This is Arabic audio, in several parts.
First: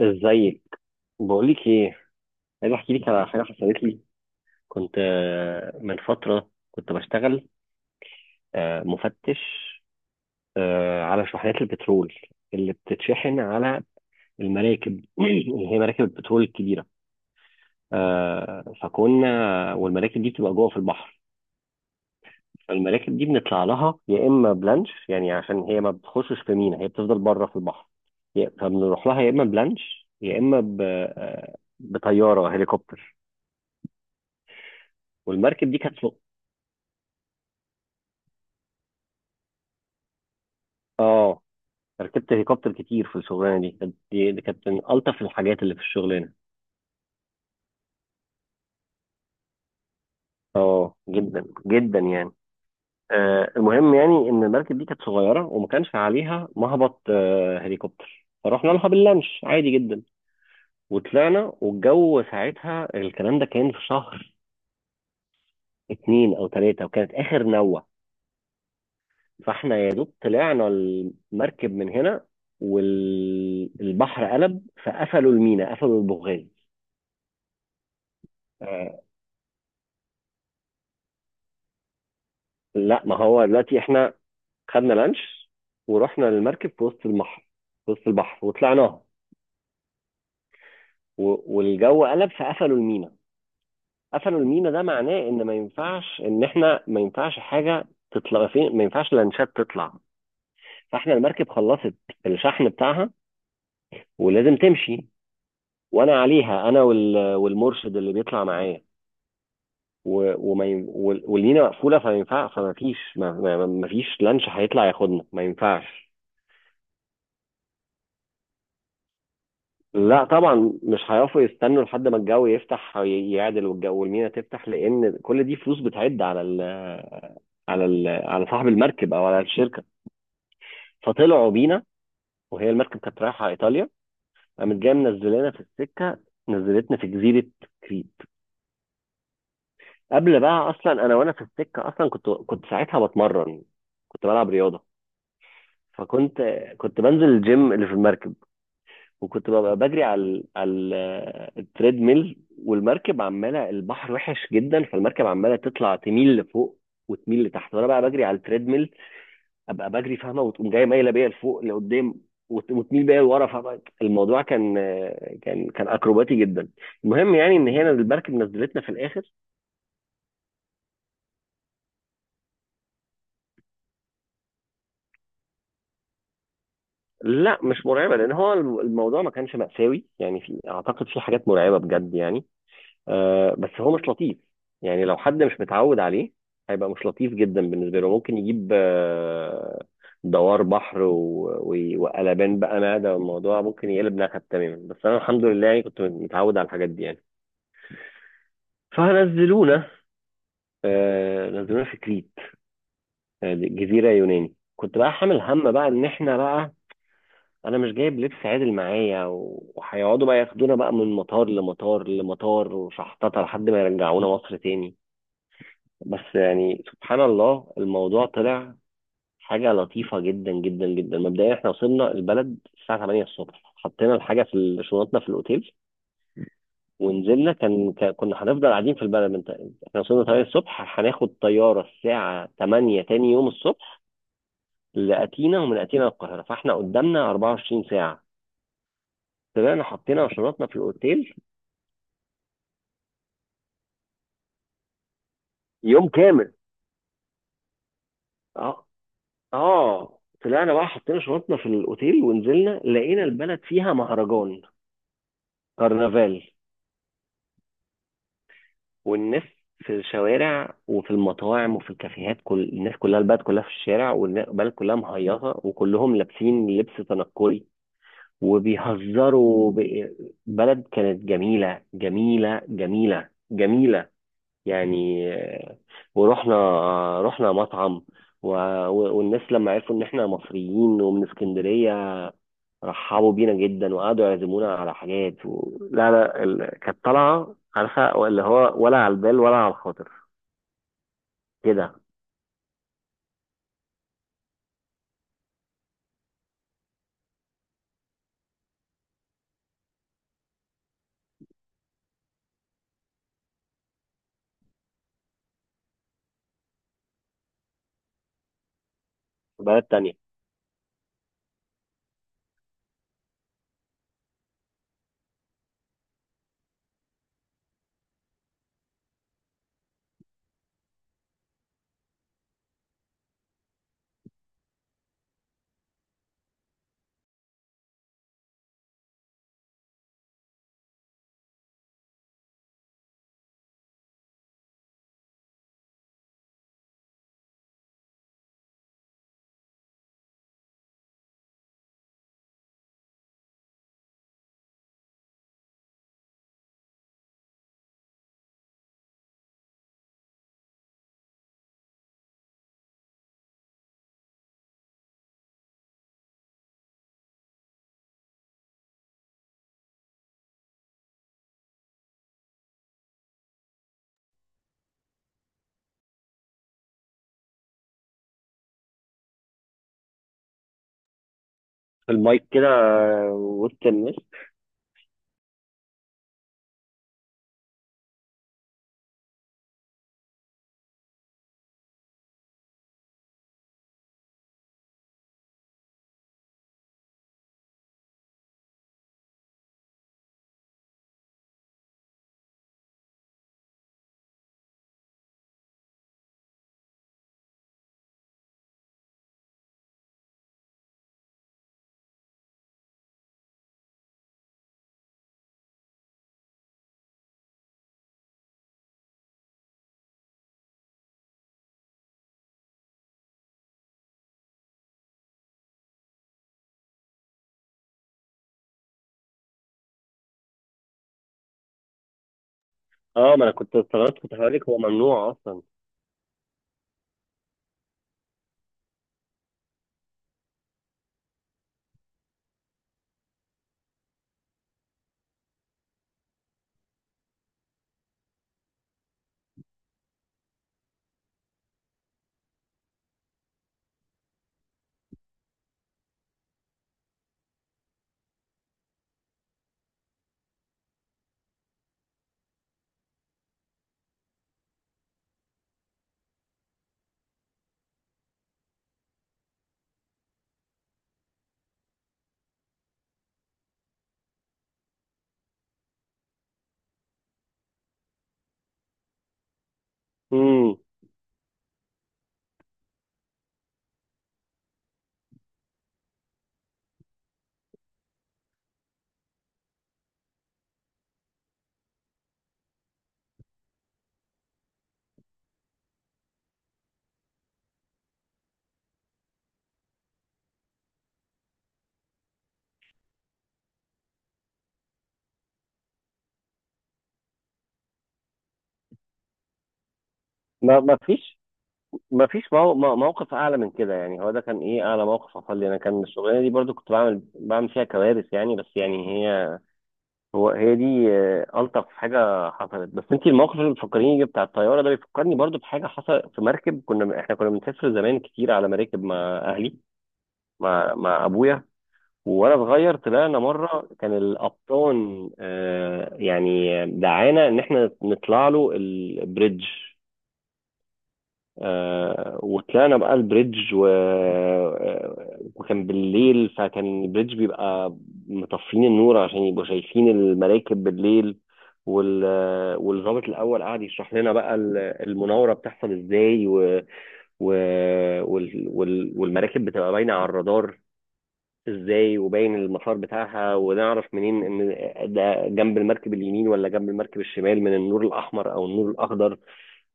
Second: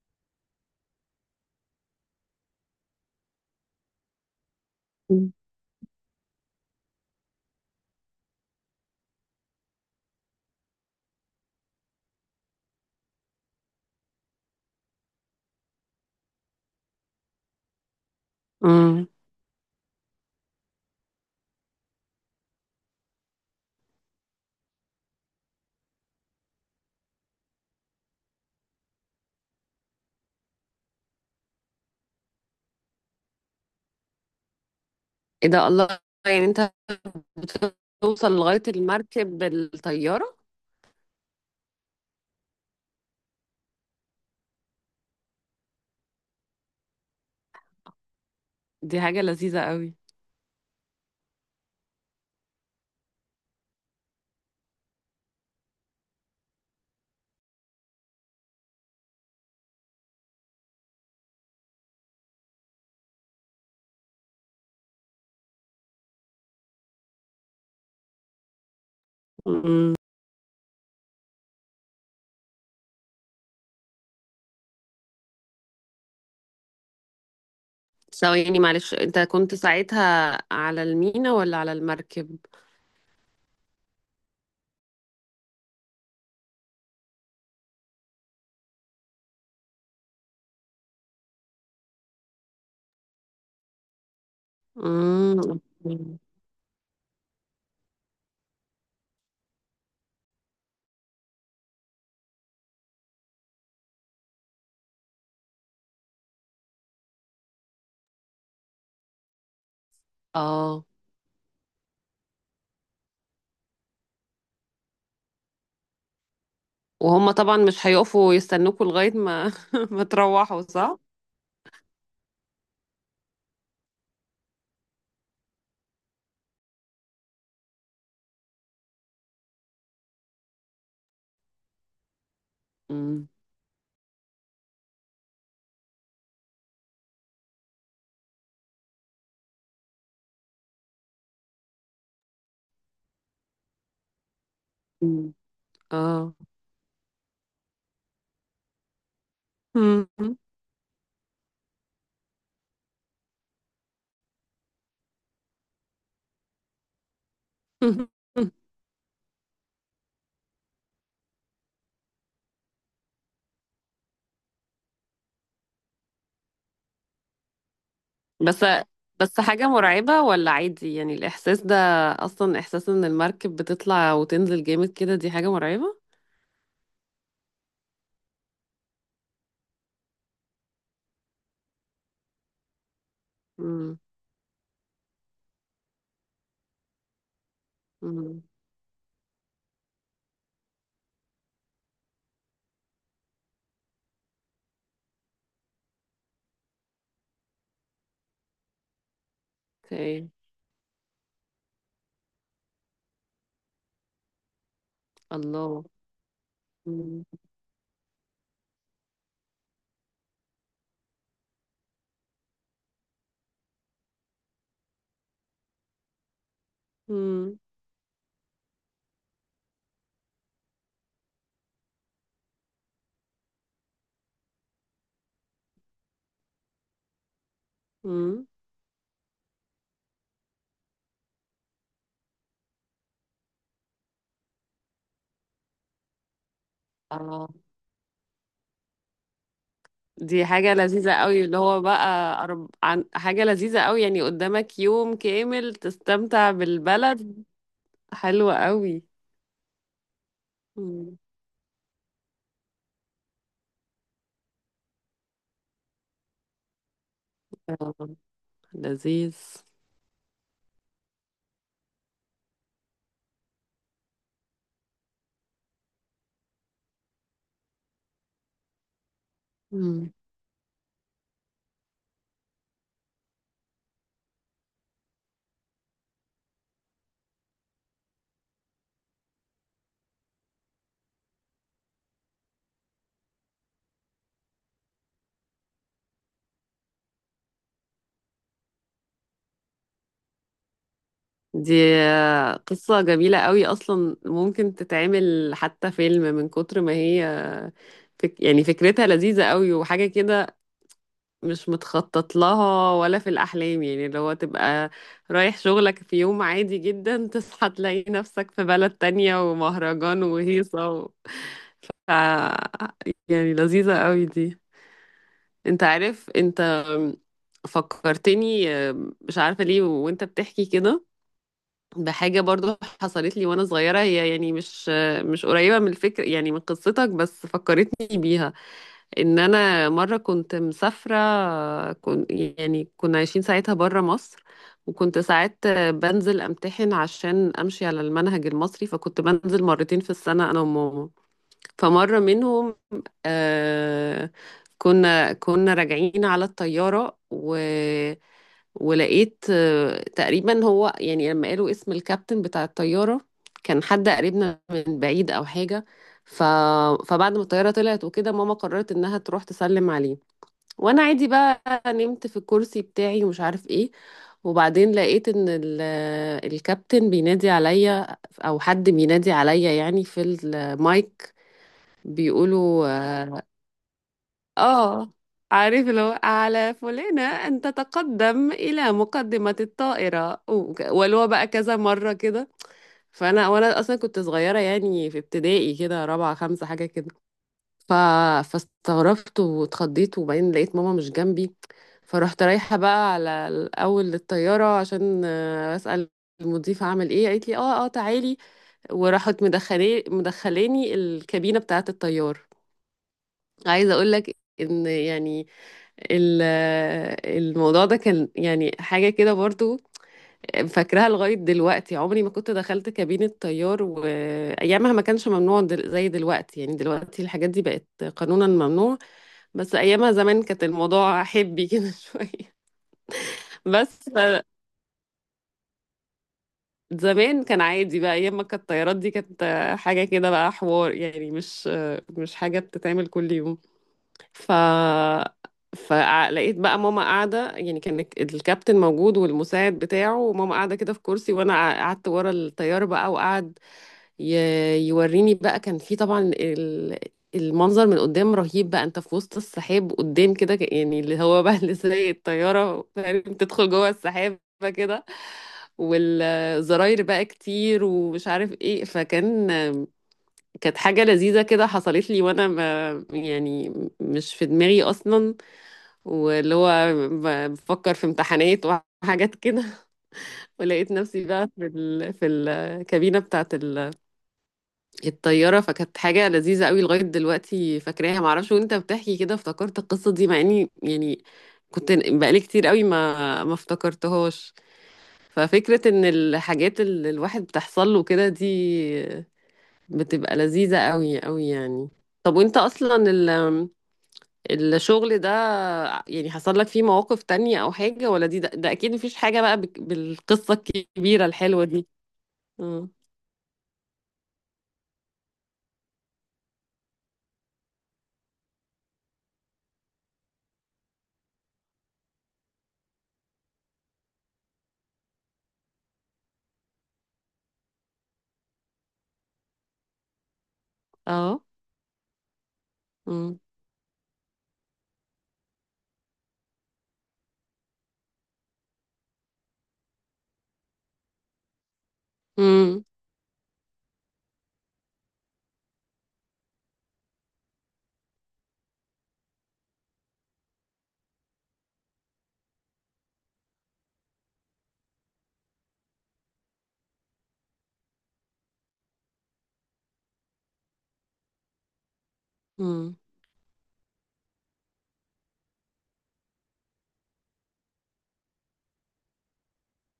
ازيك؟ بقولك ايه، عايز احكي لك على حاجه حصلت لي. كنت إمم. من فتره كنت بشتغل مفتش على شحنات البترول اللي بتتشحن على المراكب اللي هي مراكب البترول الكبيره. إمم. فكنا والمراكب دي بتبقى جوه في البحر. فالمراكب دي بنطلع لها يا اما بلانش يعني عشان هي ما بتخشش في مينا، هي بتفضل بره في البحر. فبنروح لها يا اما بلانش يا اما بطياره هليكوبتر. إيه ده! والمركب دي كانت. الله! يعني أنت بتوصل لغاية المركب بالطيارة؟ اه، ركبت هليكوبتر كتير في الشغلانه دي، كانت دي كانت من الطف الحاجات اللي في الشغلانه. دي حاجة لذيذة أوي. اه، جدا جدا يعني. آه، المهم يعني ان المركب دي كانت صغيره وما كانش عليها مهبط آه هليكوبتر، فرحنا لها باللانش عادي جدا. وطلعنا والجو ساعتها، الكلام ده كان في شهر اتنين او تلاته وكانت اخر نوه. فاحنا يا إمم. دوب طلعنا المركب من هنا والبحر قلب، فقفلوا المينا، قفلوا البوغاز. ثواني يعني معلش، آه، أنت كنت ساعتها على المينا والّا على المركب؟ لا، ما هو دلوقتي احنا خدنا لانش ورحنا للمركب في وسط البحر، في وسط البحر وطلعناها. والجو قلب فقفلوا المينا، قفلوا المينا. ده معناه إمم، ان ما أوكي. ينفعش، ان احنا ما ينفعش حاجه تطلع، فين ما ينفعش لانشات تطلع. فاحنا المركب خلصت الشحن بتاعها ولازم تمشي، وانا عليها انا والمرشد اللي بيطلع معايا. آه. والمينا مقفوله، فما ينفع، فما فيش، ما فيش لانش هيطلع ياخدنا، ما ينفعش. وهُم طبعًا مش هيقفوا يستنوكوا لغاية ما ما لا طبعا، تروّحوا، صح؟ مش هيعرفوا يستنوا لحد ما الجو يفتح يعدل والجو والمينا تفتح، لان كل دي فلوس بتعد على ال، على ال، على صاحب المركب او على الشركه. فطلعوا بينا. وهي المركب كانت إمم. رايحه ايطاليا، قامت جايه منزلانا في السكه، نزلتنا في جزيره كريت. قبل بقى اصلا، انا وانا في السكه اصلا كنت ساعتها بتمرن، كنت بلعب رياضه. إمم. آه. فكنت كنت بنزل الجيم اللي في المركب، وكنت ببقى بجري على ال، على التريد ميل. والمركب عماله، البحر وحش جدا فالمركب عماله تطلع، تميل لفوق وتميل لتحت وانا بقى بجري على التريد ميل. ابقى بجري، فاهمه، وتقوم جايه مايله بيا لفوق لقدام، وتميل بيا لورا. فاهمه، الموضوع كان كان اكروباتي جدا. المهم يعني ان هنا المركب بس نزلتنا في الاخر. بس حاجة مرعبة ولا عادي، يعني الإحساس ده؟ أصلا إحساس إن المركب بتطلع وتنزل جامد كده، دي حاجة مرعبة؟ لا مش مرعبه، لان هو الموضوع ما كانش مأساوي يعني، في، اعتقد في حاجات مرعبه بجد يعني. آه بس هو امم. مش لطيف، يعني لو حد مش متعود عليه هيبقى مش لطيف جدا بالنسبه له، ممكن امم. يجيب دوار بحر وقلبان بقى معده، والموضوع ممكن يقلب نكد تماما. بس انا الحمد لله يعني كنت متعود على الحاجات دي يعني. فنزلونا، اوكي. آه نزلونا في كريت، جزيره يوناني. كنت بقى حامل هم الله. بقى ان احنا بقى، امم. انا مش جايب لبس عادل معايا، وهيقعدوا بقى ياخدونا بقى من مطار لمطار لمطار وشحططه لحد ما يرجعونا مصر تاني. بس يعني سبحان امم. الله الموضوع طلع حاجة لطيفة جدا جدا جدا. مبدئيا احنا وصلنا البلد الساعة 8 الصبح، حطينا الحاجة في شنطنا في الأوتيل ونزلنا. كان امم. كنا هنفضل قاعدين في البلد من احنا وصلنا 8 الصبح، هناخد طيارة الساعة 8 تاني يوم الصبح لأتينا، ومن أتينا للقاهرة، فاحنا قدامنا اه. 24 ساعة. طلعنا حطينا دي شنطنا حاجة في لذيذة الأوتيل. قوي اللي هو بقى. حاجة لذيذة قوي، يعني قدامك يوم كامل يوم تستمتع كامل. بالبلد. حلوة اه، قوي. اه، طلعنا بقى امم. حطينا شنطنا في الأوتيل ونزلنا، لقينا البلد فيها مهرجان، كرنفال. آه، لذيذ. والناس في الشوارع وفي المطاعم وفي الكافيهات، كل الناس كلها البلد كلها في الشارع، والبلد كلها مهيصة وكلهم لابسين لبس تنكري وبيهزروا بلد كانت جميلة جميلة جميلة جميلة يعني. ورحنا رحنا مطعم و- والناس لما عرفوا ان احنا مصريين ومن اسكندرية رحبوا بينا جدا، وقعدوا يعزمونا على حاجات و... لا لا ال... كانت طالعة، عارفة اللي هو، ولا على البال ولا على الخاطر دي كده. قصة جميلة قوي، أصلا ممكن تتعمل حتى فيلم من كتر ما هي. يعني فكرتها لذيذة قوي وحاجة كده، مش متخطط لها ولا في الأحلام، يعني اللي هو تبقى رايح شغلك في يوم عادي جدا تصحى تلاقي نفسك في بلد تانية بلد تانية. ومهرجان وهيصة. ف... يعني لذيذة قوي دي. انت عارف، انت فكرتني، مش عارفة ليه وانت بتحكي كده بحاجة برضو حصلت لي وانا صغيرة، هي يعني مش قريبة من الفكر يعني من قصتك، بس فكرتني بيها. ان انا مرة كنت مسافرة، كنت يعني كنا عايشين ساعتها برا مصر، وكنت ساعات بنزل امتحن عشان امشي على المنهج المصري، فكنت بنزل مرتين في السنة انا وماما. فمرة منهم آه كنا راجعين على الطيارة و ولقيت تقريبا، هو يعني لما قالوا اسم الكابتن بتاع الطيارة كان حد قريبنا من بعيد أو حاجة. ف... فبعد ما الطيارة طلعت وكده، ماما قررت إنها تروح تسلم عليه، وأنا عادي بقى نمت في الكرسي بتاعي ومش عارف إيه. وبعدين لقيت إن الكابتن بينادي عليا، أو حد بينادي عليا يعني في المايك، المايك كده، بيقولوا آه، وسط الناس. اه عارف، لو على فلانة أن تتقدم إلى مقدمة الطائرة، ولو بقى كذا مرة كده. فأنا أصلا كنت صغيرة، يعني في ابتدائي كده، رابعة خمسة حاجة كده. ف... فاستغربت واتخضيت، وبعدين لقيت ماما مش جنبي، فرحت رايحة بقى على الأول للطيارة عشان أسأل المضيفة عمل إيه، قالت لي اه، اه، تعالي، وراحت مدخلاني الكابينة بتاعة الطيار. عايزة أقول لك ان يعني ال- الموضوع ده كان يعني حاجة كده برضو، فاكراها لغاية دلوقتي، عمري ما كنت دخلت كابينة طيار، وأيامها ما كانش ممنوع زي دلوقتي، يعني دلوقتي الحاجات دي بقت قانونا ممنوع، بس أيامها زمان كانت الموضوع حبي كده شوية. اه، ما انا كنت بس استغربت، كنت هقول لك هو ممنوع اصلا. زمان كان عادي بقى، أيام ما كانت الطيارات دي كانت حاجة كده بقى حوار، يعني مش حاجة بتتعمل كل يوم. ف فلقيت بقى ماما قاعدة، يعني كان الكابتن موجود والمساعد بتاعه، وماما قاعدة كده في كرسي، وأنا قعدت ورا الطيارة بقى وقعد ي... يوريني بقى. كان في طبعا المنظر من قدام رهيب بقى، انت في وسط السحاب قدام كده، يعني اللي هو بقى اللي سايق الطيارة، فاهم؟ تدخل جوه السحاب كده، والزراير بقى كتير ومش عارف ايه، كانت حاجة لذيذة كده حصلت لي وانا يعني مش في دماغي اصلا، واللي هو بفكر في امتحانات وحاجات كده. امم، ولقيت نفسي بقى في في الكابينة بتاعت الطيارة، فكانت حاجة لذيذة قوي لغاية دلوقتي فاكراها. معرفش وانت بتحكي كده افتكرت القصة دي، مع اني يعني كنت بقالي كتير قوي ما افتكرتهاش. ففكرة ان الحاجات اللي الواحد بتحصل له كده دي بتبقى لذيذة قوي قوي يعني. طب وانت اصلا الشغل ده، يعني حصل لك فيه مواقف تانية او حاجة، ولا ده اكيد مفيش حاجة بقى بالقصة ما ما الكبيرة فيش، الحلوة دي؟ ما فيش مو... اه. موقف اعلى من كده يعني. هو ده كان ايه اعلى موقف حصل لي انا، كان الشغلانه دي برضو كنت بعمل، بعمل فيها كوارث يعني. بس يعني هي، هو هي دي الطف حاجه حصلت. بس انت الموقف اللي بتفكريني بتاع الطياره ده بيفكرني برضو بحاجه حصلت في مركب، كنا احنا كنا بنسافر زمان كتير على مراكب مع اهلي، مع مع اه. ابويا. وانا صغير امم. طلعنا مره، كان القبطان يعني دعانا ان احنا نطلع له البريدج. امم. وطلعنا بقى البريدج و... وكان بالليل، فكان البريدج بيبقى مطفين النور عشان يبقوا شايفين المراكب بالليل. وال... والضابط الاول قعد يشرح لنا بقى المناوره بتحصل ازاي و... و... وال... وال... والمراكب بتبقى باينه على الرادار ازاي، وباين امم. المسار بتاعها، ونعرف منين ان ده جنب المركب اليمين ولا جنب المركب الشمال من النور الاحمر او النور الاخضر.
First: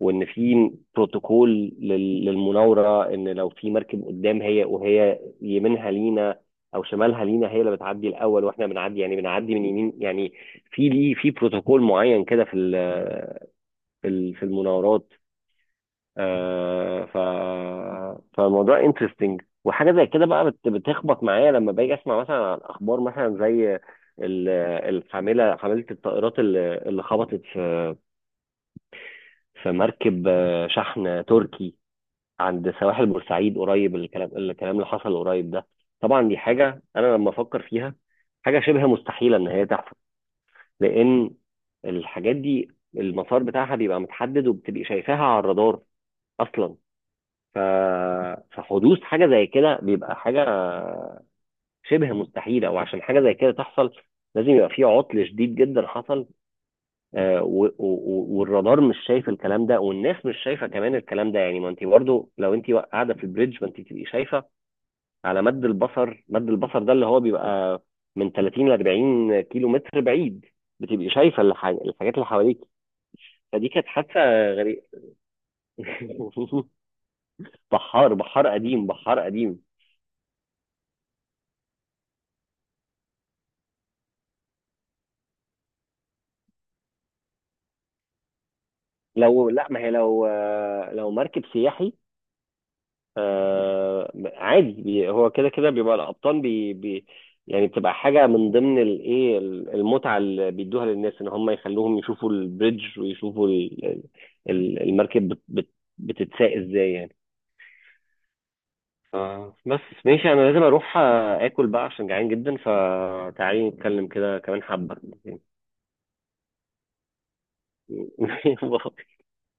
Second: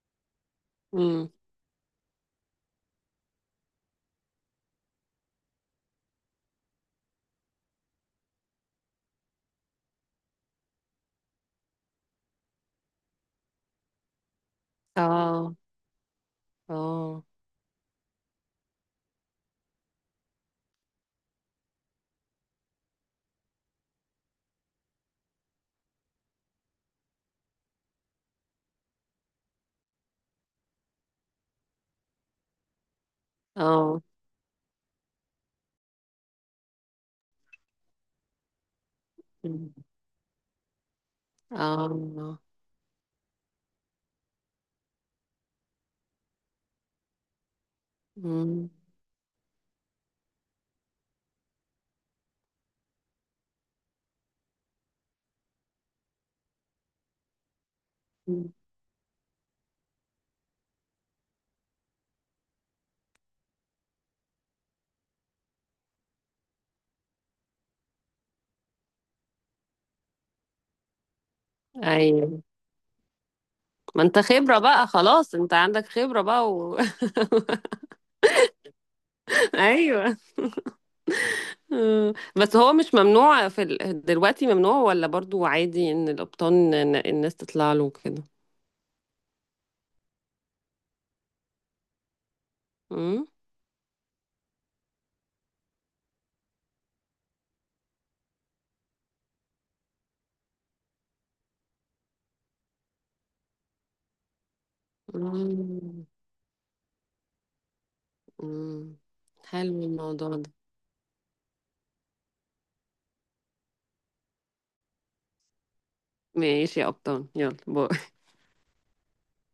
وان في امم. بروتوكول للمناوره، ان لو في مركب قدام، هي وهي يمينها لينا او شمالها لينا، هي اللي بتعدي الاول واحنا بنعدي يعني، بنعدي من يمين يعني. في ليه، في بروتوكول معين كده في ال، في ال، في المناورات. اه. آه، ف اه. فالموضوع انترستنج. وحاجه زي كده بقى بتخبط معايا لما باجي اسمع مثلا عن اخبار مثلا زي ال- الحامله، حامله الطائرات اللي خبطت في في مركب شحن تركي عند سواحل بورسعيد قريب، اه. الكلام الكلام اللي حصل قريب ده. طبعا دي حاجه انا لما افكر فيها، حاجه شبه مستحيله ان هي امم. تحصل، لان الحاجات اه. دي المسار بتاعها بيبقى متحدد، وبتبقي شايفاها على الرادار اصلا. ف... امم. فحدوث حاجة زي كده بيبقى حاجة شبه مستحيلة، وعشان حاجة زي كده تحصل لازم يبقى في عطل شديد جدا حصل، امم. والرادار مش شايف الكلام ده، والناس مش شايفة كمان الكلام ده. يعني ما انت برضو لو انت قاعدة في البريدج ما انت تبقي شايفة على مد البصر. مد البصر ده اللي هو بيبقى من 30 ل 40 كيلو متر بعيد، بتبقي شايفة الحاجات اللي ايوه. حواليك. فدي كانت ما انت حادثة خبرة غريبة. بقى خلاص، انت عندك خبرة بقى. بحار، بحار قديم بحار قديم ايوه. بس هو مش ممنوع في دلوقتي؟ ممنوع ولا برضو عادي ان القبطان، الناس تطلع له كده؟ لو، لا ما هي، لو لو مركب سياحي، امم. عادي، هو كده كده بيبقى القبطان بي بي يعني، بتبقى حاجة من ضمن الايه، المتعة اللي بيدوها للناس ان هم يخلوهم يشوفوا البريدج، ويشوفوا ال، ال، المركب أمم. بتتساق ازاي يعني. أمم. بس حلو ماشي، الموضوع انا ده. لازم اروح اكل بقى عشان جعان جدا، فتعالي نتكلم كده كمان حبة. ماشي يا قبطان، يلا باي.